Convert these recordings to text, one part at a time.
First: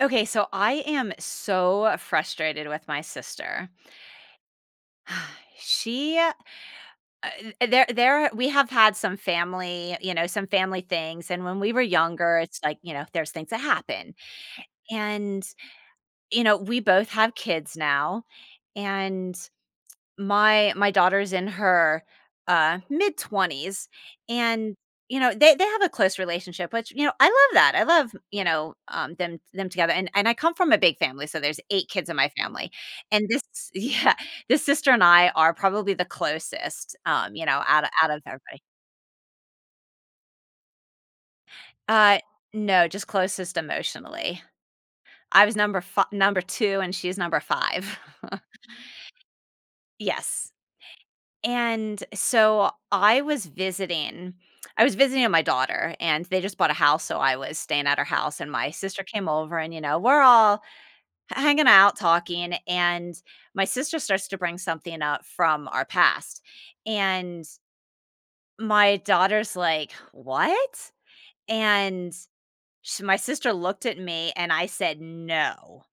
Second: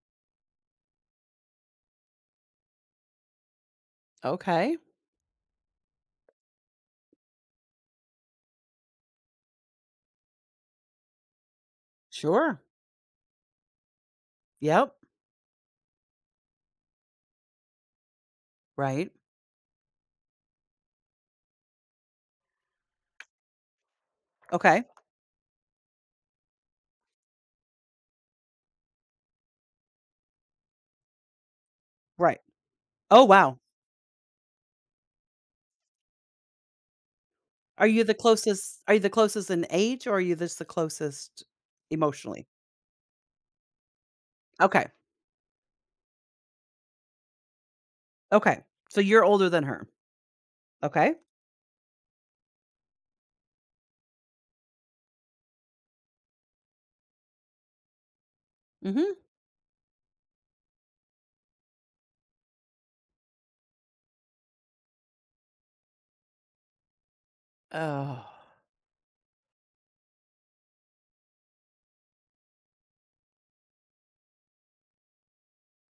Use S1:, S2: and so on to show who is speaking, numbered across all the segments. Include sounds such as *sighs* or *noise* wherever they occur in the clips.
S1: Okay, so I am so frustrated with my sister.
S2: Okay.
S1: *sighs* She uh, there we have had some family, you know, some family things, and when we were younger, it's
S2: Sure.
S1: like, you know, there's things that happen.
S2: Yep.
S1: And you know, we both have kids now,
S2: Right.
S1: and my daughter's in her mid 20s, and
S2: Okay.
S1: you know they have a close relationship, which you know I love that. I love, you know, them together, and I come from a big family, so there's eight kids in my
S2: Right.
S1: family.
S2: Oh,
S1: And this
S2: wow.
S1: *laughs* yeah, this sister and I are probably the closest, you know, out of out of everybody.
S2: Are you the closest in age, or are you just the closest
S1: Uh
S2: emotionally?
S1: no, just closest emotionally.
S2: Okay.
S1: I was number two and she's number five. *laughs*
S2: Okay. So you're older than her.
S1: Yes.
S2: Okay.
S1: And so I was visiting my daughter, and they just bought a house, so I was staying at her house and my sister
S2: Mhm.
S1: came over, and, you know, we're all hanging out talking, and my sister starts to bring something up from our past. And
S2: Oh.
S1: my daughter's like, "What?" And sh my sister looked at me and I said, "No."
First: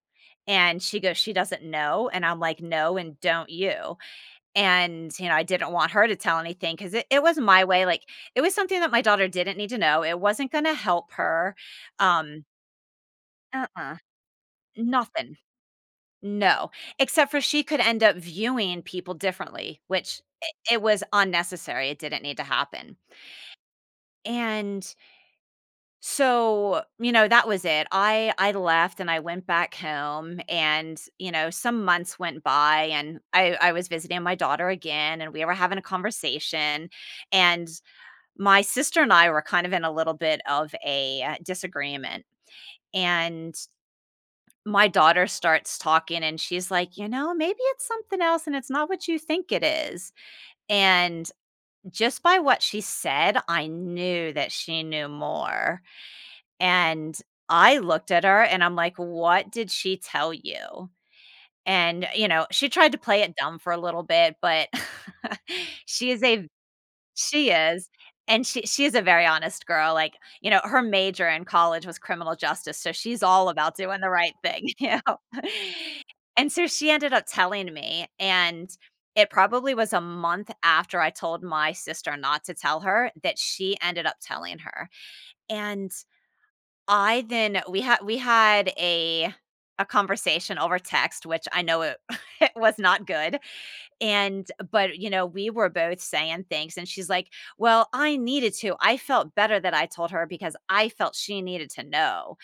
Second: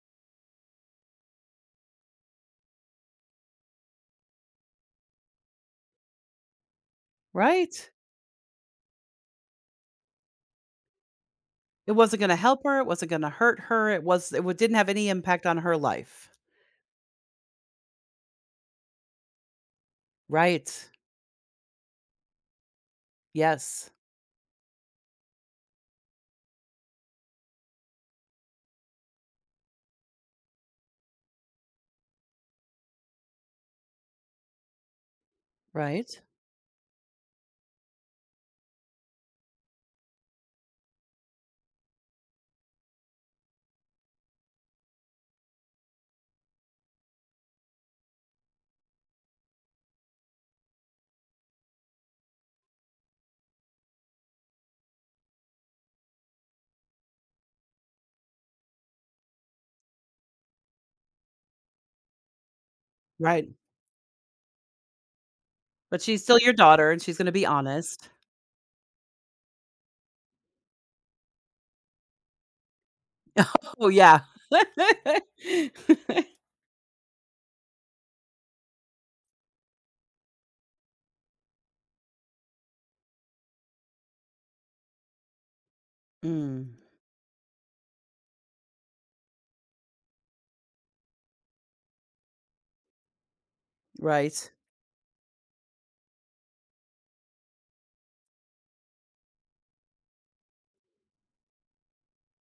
S1: And she goes, "She doesn't know." And I'm like, "No, and don't you." And, you know, I didn't want her to tell anything because it was my way,
S2: Right?
S1: like, it was something that my daughter didn't need to know, it wasn't gonna help her,
S2: It wasn't going to
S1: um
S2: help her, it wasn't going to hurt her.
S1: uh-uh,
S2: It didn't have any
S1: nothing,
S2: impact on her life.
S1: no, except for she could end up viewing people differently, which I it
S2: Right.
S1: was unnecessary, it didn't need to happen.
S2: Yes.
S1: And so, you know, that was it. I left and I went back home, and, you know, some months went by, and I was visiting my daughter again and we were having a
S2: Right.
S1: conversation, and my sister and I were kind of in a little bit of a, disagreement, and my daughter starts talking, and she's like, "You know, maybe it's something else, and it's not what you think it is." And just by what she said, I knew that she knew more, and I looked at her and I'm like, "What did she tell you?" And, you know, she tried to play it
S2: Right.
S1: dumb for a little bit, but *laughs*
S2: But
S1: she
S2: she's
S1: is
S2: still
S1: a
S2: your daughter and she's going to be
S1: She is,
S2: honest.
S1: and she's a very honest girl, like, you know, her major in college was criminal justice, so she's all about
S2: Oh
S1: doing the
S2: yeah.
S1: right thing, *laughs* you know?
S2: *laughs*
S1: And so she ended up telling me, and it probably was a month after I told my sister not to tell her that she ended up telling her, and
S2: Mm,
S1: I then we had a conversation over text, which I know it *laughs* it was not good,
S2: right.
S1: and but, you know, we were both saying things and she's like, "Well, I needed to. I felt better that I told her because I felt she needed to know."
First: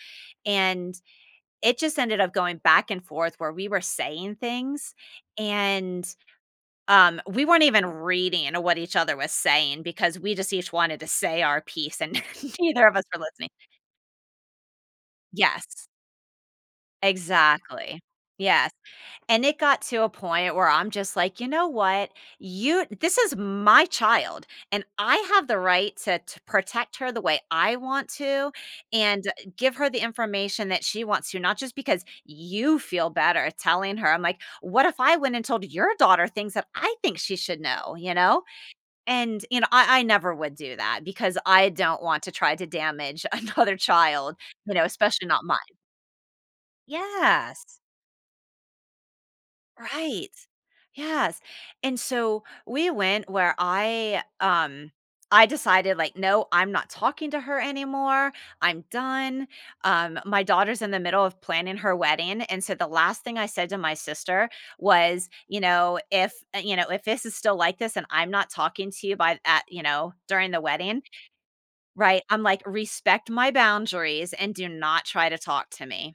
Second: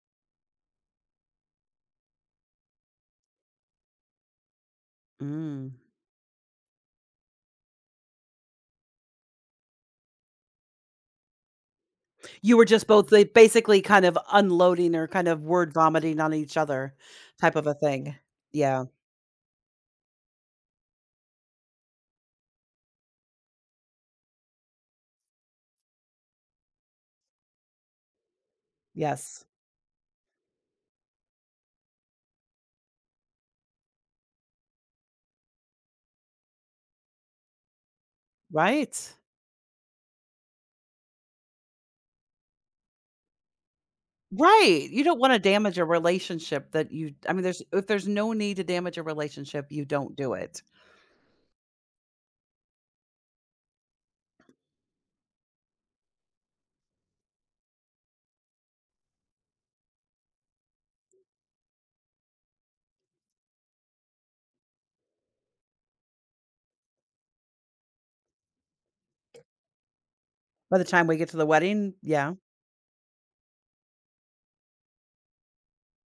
S1: And it just ended up going back and forth where we were saying things,
S2: Mm.
S1: and we weren't even reading what each other was saying because we just each wanted to say our piece, and
S2: You
S1: *laughs*
S2: were just
S1: neither of us
S2: both,
S1: were
S2: like,
S1: listening.
S2: basically kind of unloading or kind of word
S1: Yes,
S2: vomiting on each other, type of a
S1: exactly.
S2: thing.
S1: Yes.
S2: Yeah.
S1: And it got to a point where I'm just like, "You know what? You This is my child, and I have the right to protect her the way I want to and
S2: Yes.
S1: give her the information that she wants to, not just because you feel better telling her." I'm like, "What if I went and told your daughter things that I think she should know?" You know?
S2: Right.
S1: And, you know, I never would do that because I don't want to try to damage *laughs* another child, you know,
S2: Right. You don't
S1: especially
S2: wanna
S1: not mine.
S2: damage a relationship that you I mean,
S1: Yeah.
S2: there's if there's no need to damage a relationship, you don't
S1: Right.
S2: do it.
S1: Yes. And so we went where I decided like no, I'm not talking to her anymore. I'm done. My daughter's in the middle of planning her wedding, and so the last thing I said to my sister was, you know, if this is still like this and I'm not talking to you by at, you know, during the
S2: By the
S1: wedding,
S2: time we get to the wedding,
S1: right?
S2: yeah.
S1: I'm like, respect my boundaries and do not try to talk to me.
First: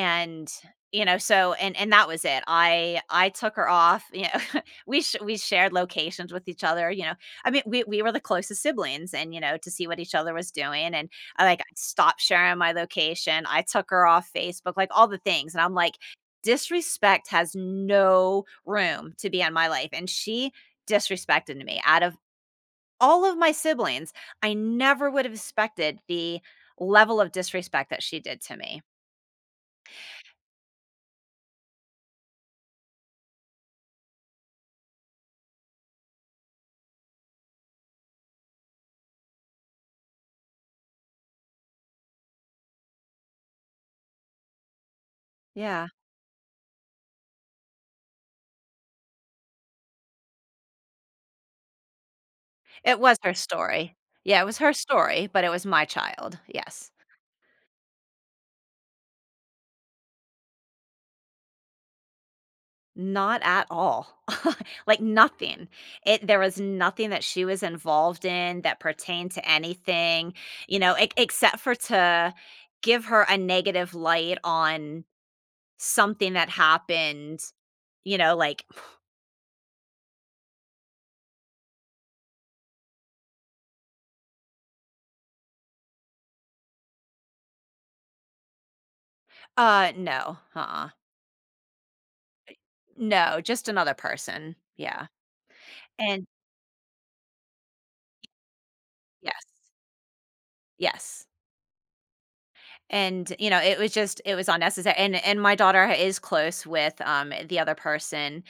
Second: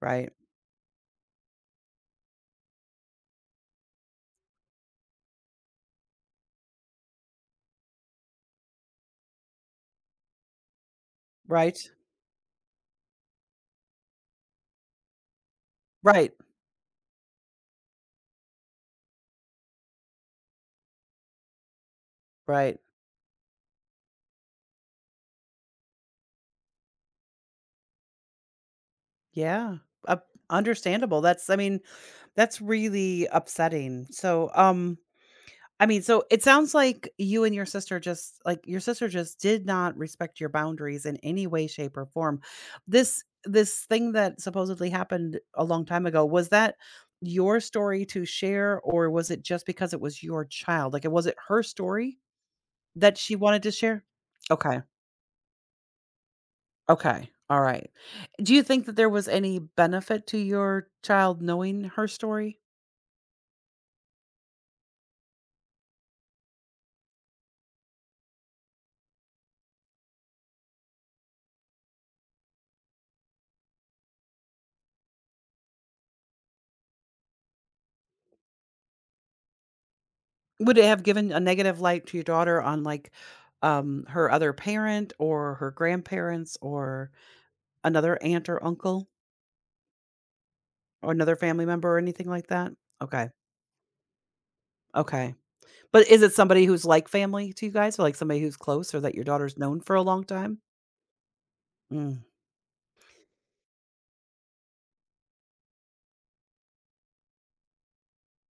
S2: Right.
S1: you know, so and that was it. I took her off, you know, *laughs* we shared locations with each other, you know. I mean, we were the closest siblings, and, you know, to see what each other was doing. And I, like, I
S2: Right.
S1: stopped sharing my location. I took her off Facebook, like, all the things, and I'm like,
S2: Right.
S1: disrespect has no room to be in my life, and she disrespected me. Out of
S2: Right.
S1: all of my siblings, I never would have expected the level of disrespect that she did to me.
S2: Yeah. Uh, Understandable. That's I mean, that's really upsetting. So, I mean, so it sounds like you and your sister just, like, your sister just did not respect your boundaries in any way, shape, or form. This thing that supposedly happened a long
S1: Yeah.
S2: time ago, was that your story to share, or was it just because it was your child? Like, it her story
S1: It
S2: that
S1: was her
S2: she wanted to
S1: story.
S2: share?
S1: Yeah, it was her
S2: Okay.
S1: story, but it was my child, yes.
S2: Okay. All right. Do you think that there was any benefit to your child knowing her story?
S1: Not at all. *laughs* Like, nothing. It There was nothing that she was involved in that pertained to anything, you know, e except for to give her a negative light on something that happened, you know, like,
S2: Would it have given a negative light to your daughter on, like, her other parent or her grandparents or another aunt or uncle
S1: no, uh-uh,
S2: or another family member or anything like that? Okay,
S1: no, just another person, yeah,
S2: okay. But is
S1: and
S2: it somebody who's like family to you guys, or, like, somebody who's close or that your
S1: yes,
S2: daughter's known for a long time?
S1: yes.
S2: Mm.
S1: And, you know, it was unnecessary, and my daughter is close with, the other person,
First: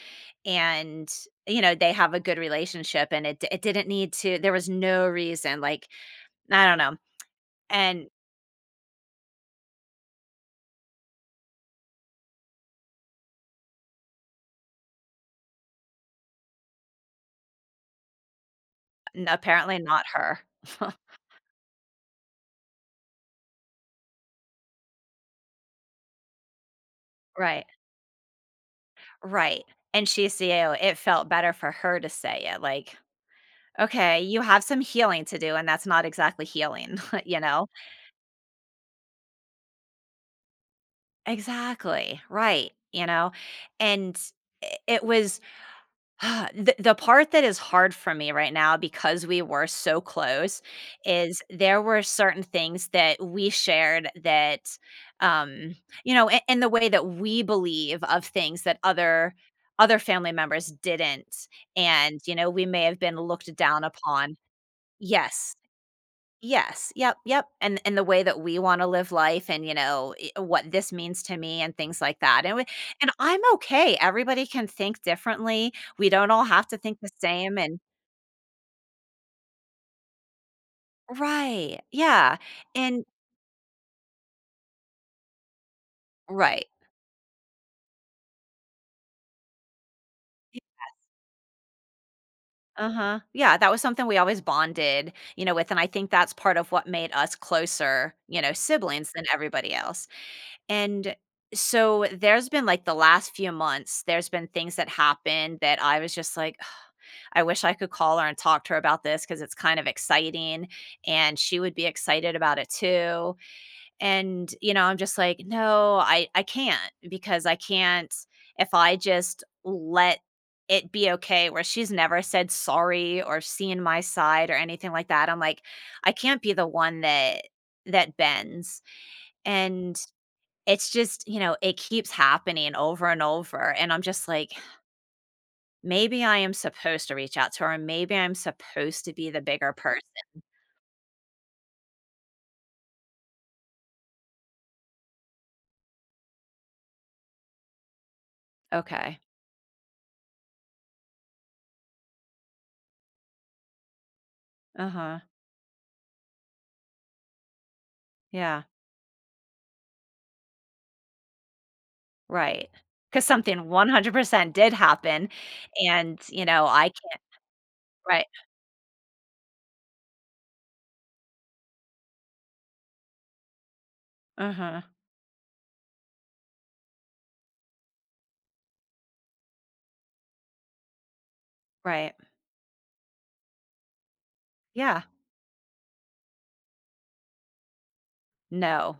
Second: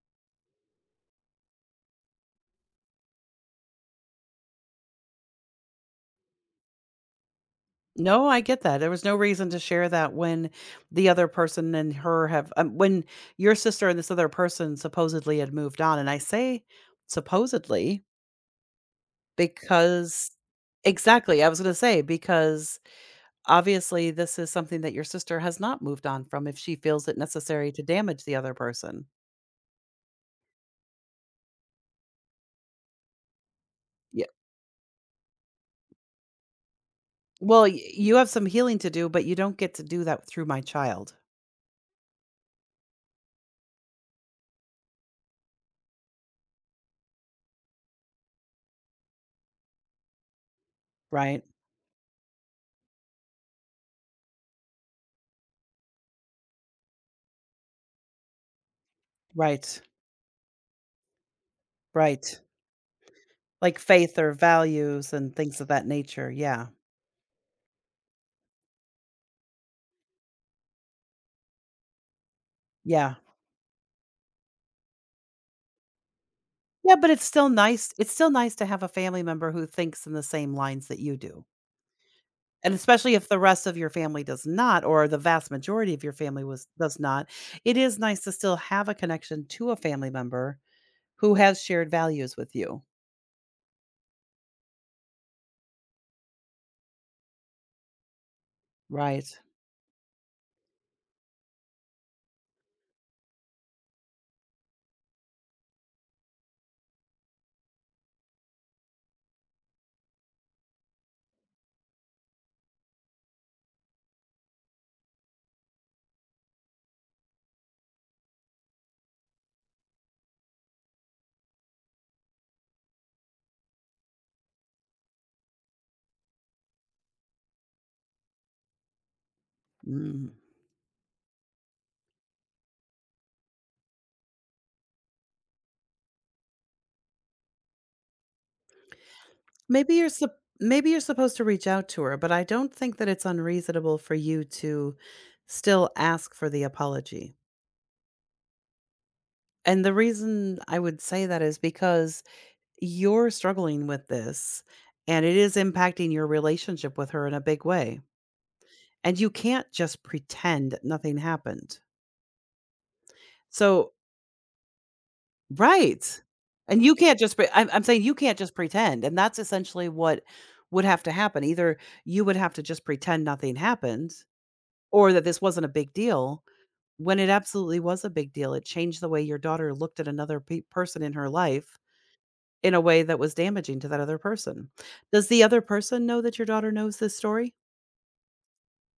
S1: and, you know, they have a good relationship, and it didn't need to there was no reason, like, I don't know, and
S2: No, I get that. There was no reason to share that when the other person and her have, when your sister and this other person supposedly had moved on, and I say supposedly.
S1: apparently not
S2: Because
S1: her. *laughs*
S2: exactly, I was gonna say, because obviously this is something that your sister has not moved on from if she feels it
S1: Right,
S2: necessary to damage the other person.
S1: right, and she's CEO, it felt better for her to say it, like, "Okay,
S2: Yeah.
S1: you have some healing to do, and that's not exactly healing," *laughs* you
S2: Well,
S1: know?
S2: y you have some healing to do, but you don't get to do that through my child,
S1: Exactly, right, you know? And I it was *sighs* The part that is hard for me right now because we were so close is
S2: right?
S1: there were certain things that we shared that, um, you know, a and the way that we believe of things that
S2: Right,
S1: other family members didn't, and, you
S2: right.
S1: know, we may have been looked
S2: Like
S1: down
S2: faith or
S1: upon.
S2: values and
S1: Yes.
S2: things of that nature, yeah,
S1: Yes. Yep, yep, and the way that we wanna live life, and, you know, I what this means to me and things like that, and we and
S2: yeah.
S1: I'm okay, everybody can think differently, we don't all have to
S2: Yeah,
S1: think
S2: but
S1: the
S2: it's still
S1: same. And
S2: nice, it's still nice to have a family member who thinks in the same lines that you do.
S1: right, yeah,
S2: And
S1: and
S2: especially if the rest of your family does not, or the vast majority of your family was
S1: right.
S2: does not, it is nice to still have a connection to a family member who has shared values with you.
S1: Uh-huh, yeah, that was something we always bonded, you know, with, and I think that's part of what made us closer, you know, siblings than
S2: Right.
S1: everybody else, and so there's been, like, the last few months, there's been things that happened that I was just like, I wish I could call her and talk to her about this because it's kind of exciting, and she would be excited about it too, and, you know, I'm just like, "No, I can't because I can't if I just let it be okay," where she's never said sorry or seen my side or anything like that, I'm like, "I can't be the one that bends," and
S2: Mm.
S1: it's just, you know, it keeps happening over and over, and I'm just like, maybe I am supposed to reach out to her, maybe I'm supposed to be the bigger
S2: Maybe
S1: person.
S2: you're sup maybe you're supposed to reach out to her, but I don't think that it's unreasonable for you to still ask for the apology.
S1: Okay.
S2: And the reason I would say that is because you're struggling with this
S1: Uh-huh.
S2: and it is impacting your relationship with her in a big way.
S1: Yeah,
S2: And you can't just pretend that nothing happened.
S1: right. Because something
S2: So
S1: 100% did happen,
S2: right.
S1: and, you know,
S2: And
S1: I
S2: you can't
S1: can't.
S2: just pre I'm saying you
S1: Right.
S2: can't just pretend, and that's essentially what would have to happen. Either you would have to just pretend nothing happened,
S1: Uh-huh.
S2: or that this wasn't a big deal, when it absolutely was a big deal. It changed the way your daughter looked at another pe person in her life
S1: Right.
S2: in a way that was damaging to that other person.
S1: Yeah.
S2: Does the other person know that your daughter knows this story?
S1: No.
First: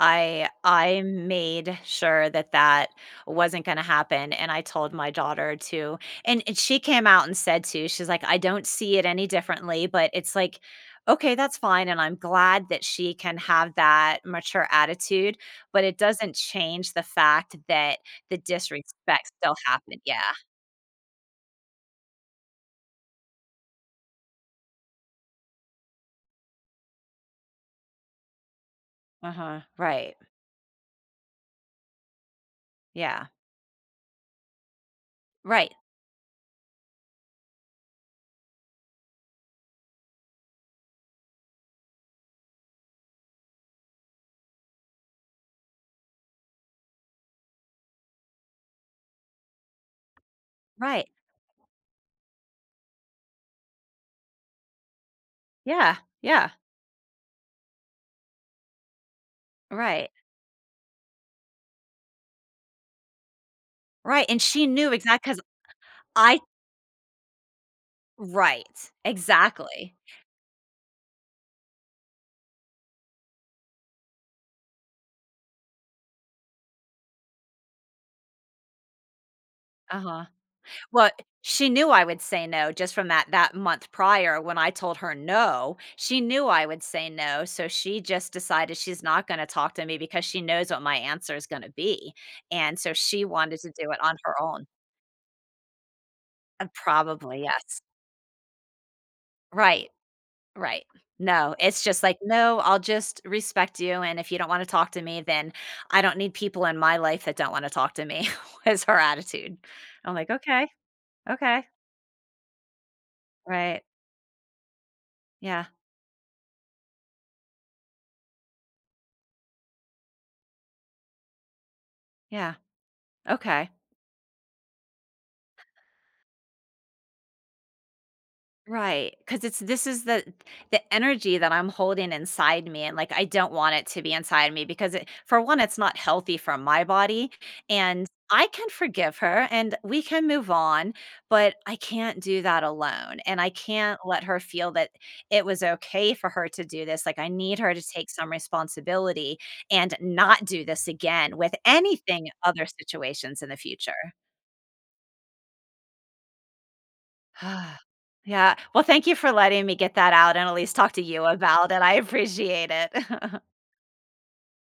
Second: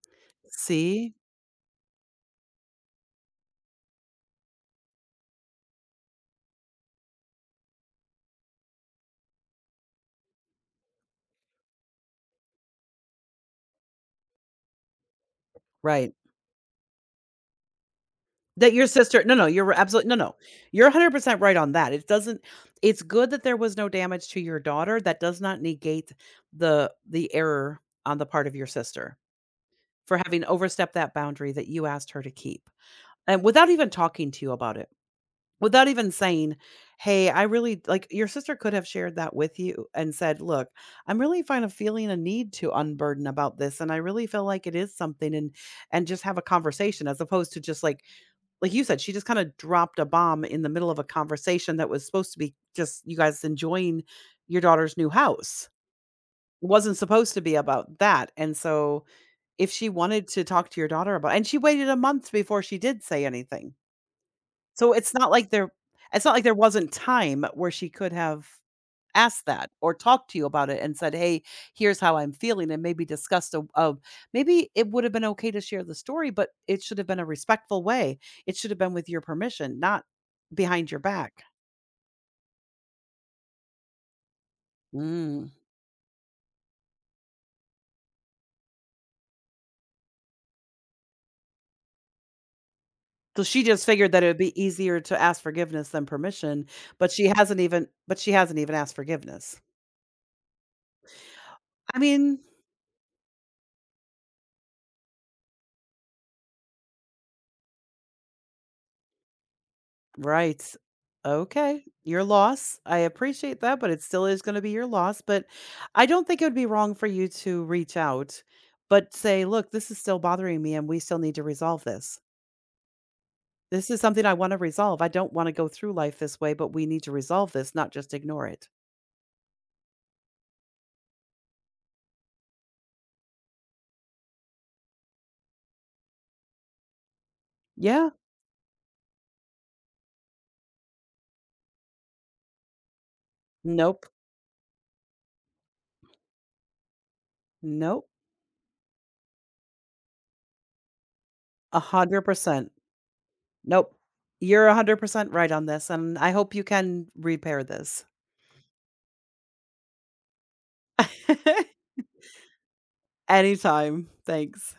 S1: I
S2: See?
S1: made sure that that wasn't gonna happen, and I told my daughter to, and she came out and said too, she's like, "I don't see it any differently," but it's like, "Okay, that's fine," and I'm glad that she can have that mature attitude, but it
S2: Right.
S1: doesn't change the fact that the
S2: That your sister
S1: disrespect
S2: No, no,
S1: still
S2: you're
S1: happened.
S2: absolutely no,
S1: Yeah.
S2: no. You're 100% right on that. It doesn't. It's good that there was no damage to your daughter. That does not negate the error on the part of your sister
S1: Uh-huh. Right.
S2: for having overstepped that boundary that you asked her to keep,
S1: Yeah.
S2: and without even talking to you about it,
S1: Right.
S2: without even saying, "Hey, I really," like, your sister could have shared that with you and said, "Look, I'm really kind of feeling a need to unburden about this, and I really feel like it is something," and just have a conversation as opposed to just, like you said, she just kinda dropped a bomb in the middle of a
S1: Right.
S2: conversation that was supposed to be just you guys enjoying your daughter's new house.
S1: Yeah. Yeah.
S2: It wasn't supposed to be about that, and so if she
S1: Right.
S2: wanted to talk to your daughter about, and she waited a month before she did say anything.
S1: Right, and she knew
S2: So it's
S1: exactly
S2: not
S1: because
S2: like there it's not
S1: I
S2: like there wasn't time where she could have
S1: right.
S2: asked that or
S1: Exactly.
S2: talked to you about it and said, "Hey, here's how I'm feeling," and maybe discussed a maybe it would have been okay to share the story, but it should have been a respectful way. It should have been with your permission, not
S1: Uh-huh.
S2: behind your
S1: Well,
S2: back.
S1: she knew I would say no just from that month prior when I told her
S2: Mm.
S1: no. She knew I would say no, so she just decided she's not gonna talk to me because she knows what my answer is gonna be, and so she
S2: So
S1: wanted
S2: she
S1: to
S2: just
S1: do it
S2: figured
S1: on
S2: that it would
S1: her
S2: be
S1: own.
S2: easier to ask forgiveness than permission, but she
S1: Probably,
S2: hasn't
S1: yes.
S2: even but she hasn't even asked forgiveness.
S1: Right, right. No, it's
S2: I
S1: just like,
S2: mean,
S1: "No, I'll just respect you, and if you don't wanna talk to me, then I don't need people in my life that don't wanna talk to me," *laughs* was her attitude. I'm like,
S2: right.
S1: "Okay, okay."
S2: Okay. Your loss. I appreciate that,
S1: Right.
S2: but it still is going to be your loss. But
S1: Yeah,
S2: I don't think it would be wrong for you to reach out, but say, look, this is still bothering me and we still need to resolve this.
S1: yeah, okay.
S2: This is something I want to resolve. I don't want to go through life this way, but we need to resolve this, not just ignore it.
S1: Right, because it's this is the energy that I'm holding inside me, and, like, I don't want it to be inside me because it for one, it's not healthy for my body, and
S2: Yeah.
S1: I can forgive her, and we can move on, but I can't do that alone, and I can't
S2: Nope.
S1: let her feel that it was okay for her to do this, like, I need her to
S2: Nope.
S1: take some responsibility and not do this again with
S2: A hundred
S1: anything other
S2: percent.
S1: situations in the
S2: Nope.
S1: future.
S2: You're 100% right on this. And I hope you can
S1: *sighs*
S2: repair
S1: Ah,
S2: this.
S1: yeah. Well, thank you for letting me get that out and at least talk to you about
S2: *laughs*
S1: it. I appreciate it. *laughs*
S2: Anytime. Thanks.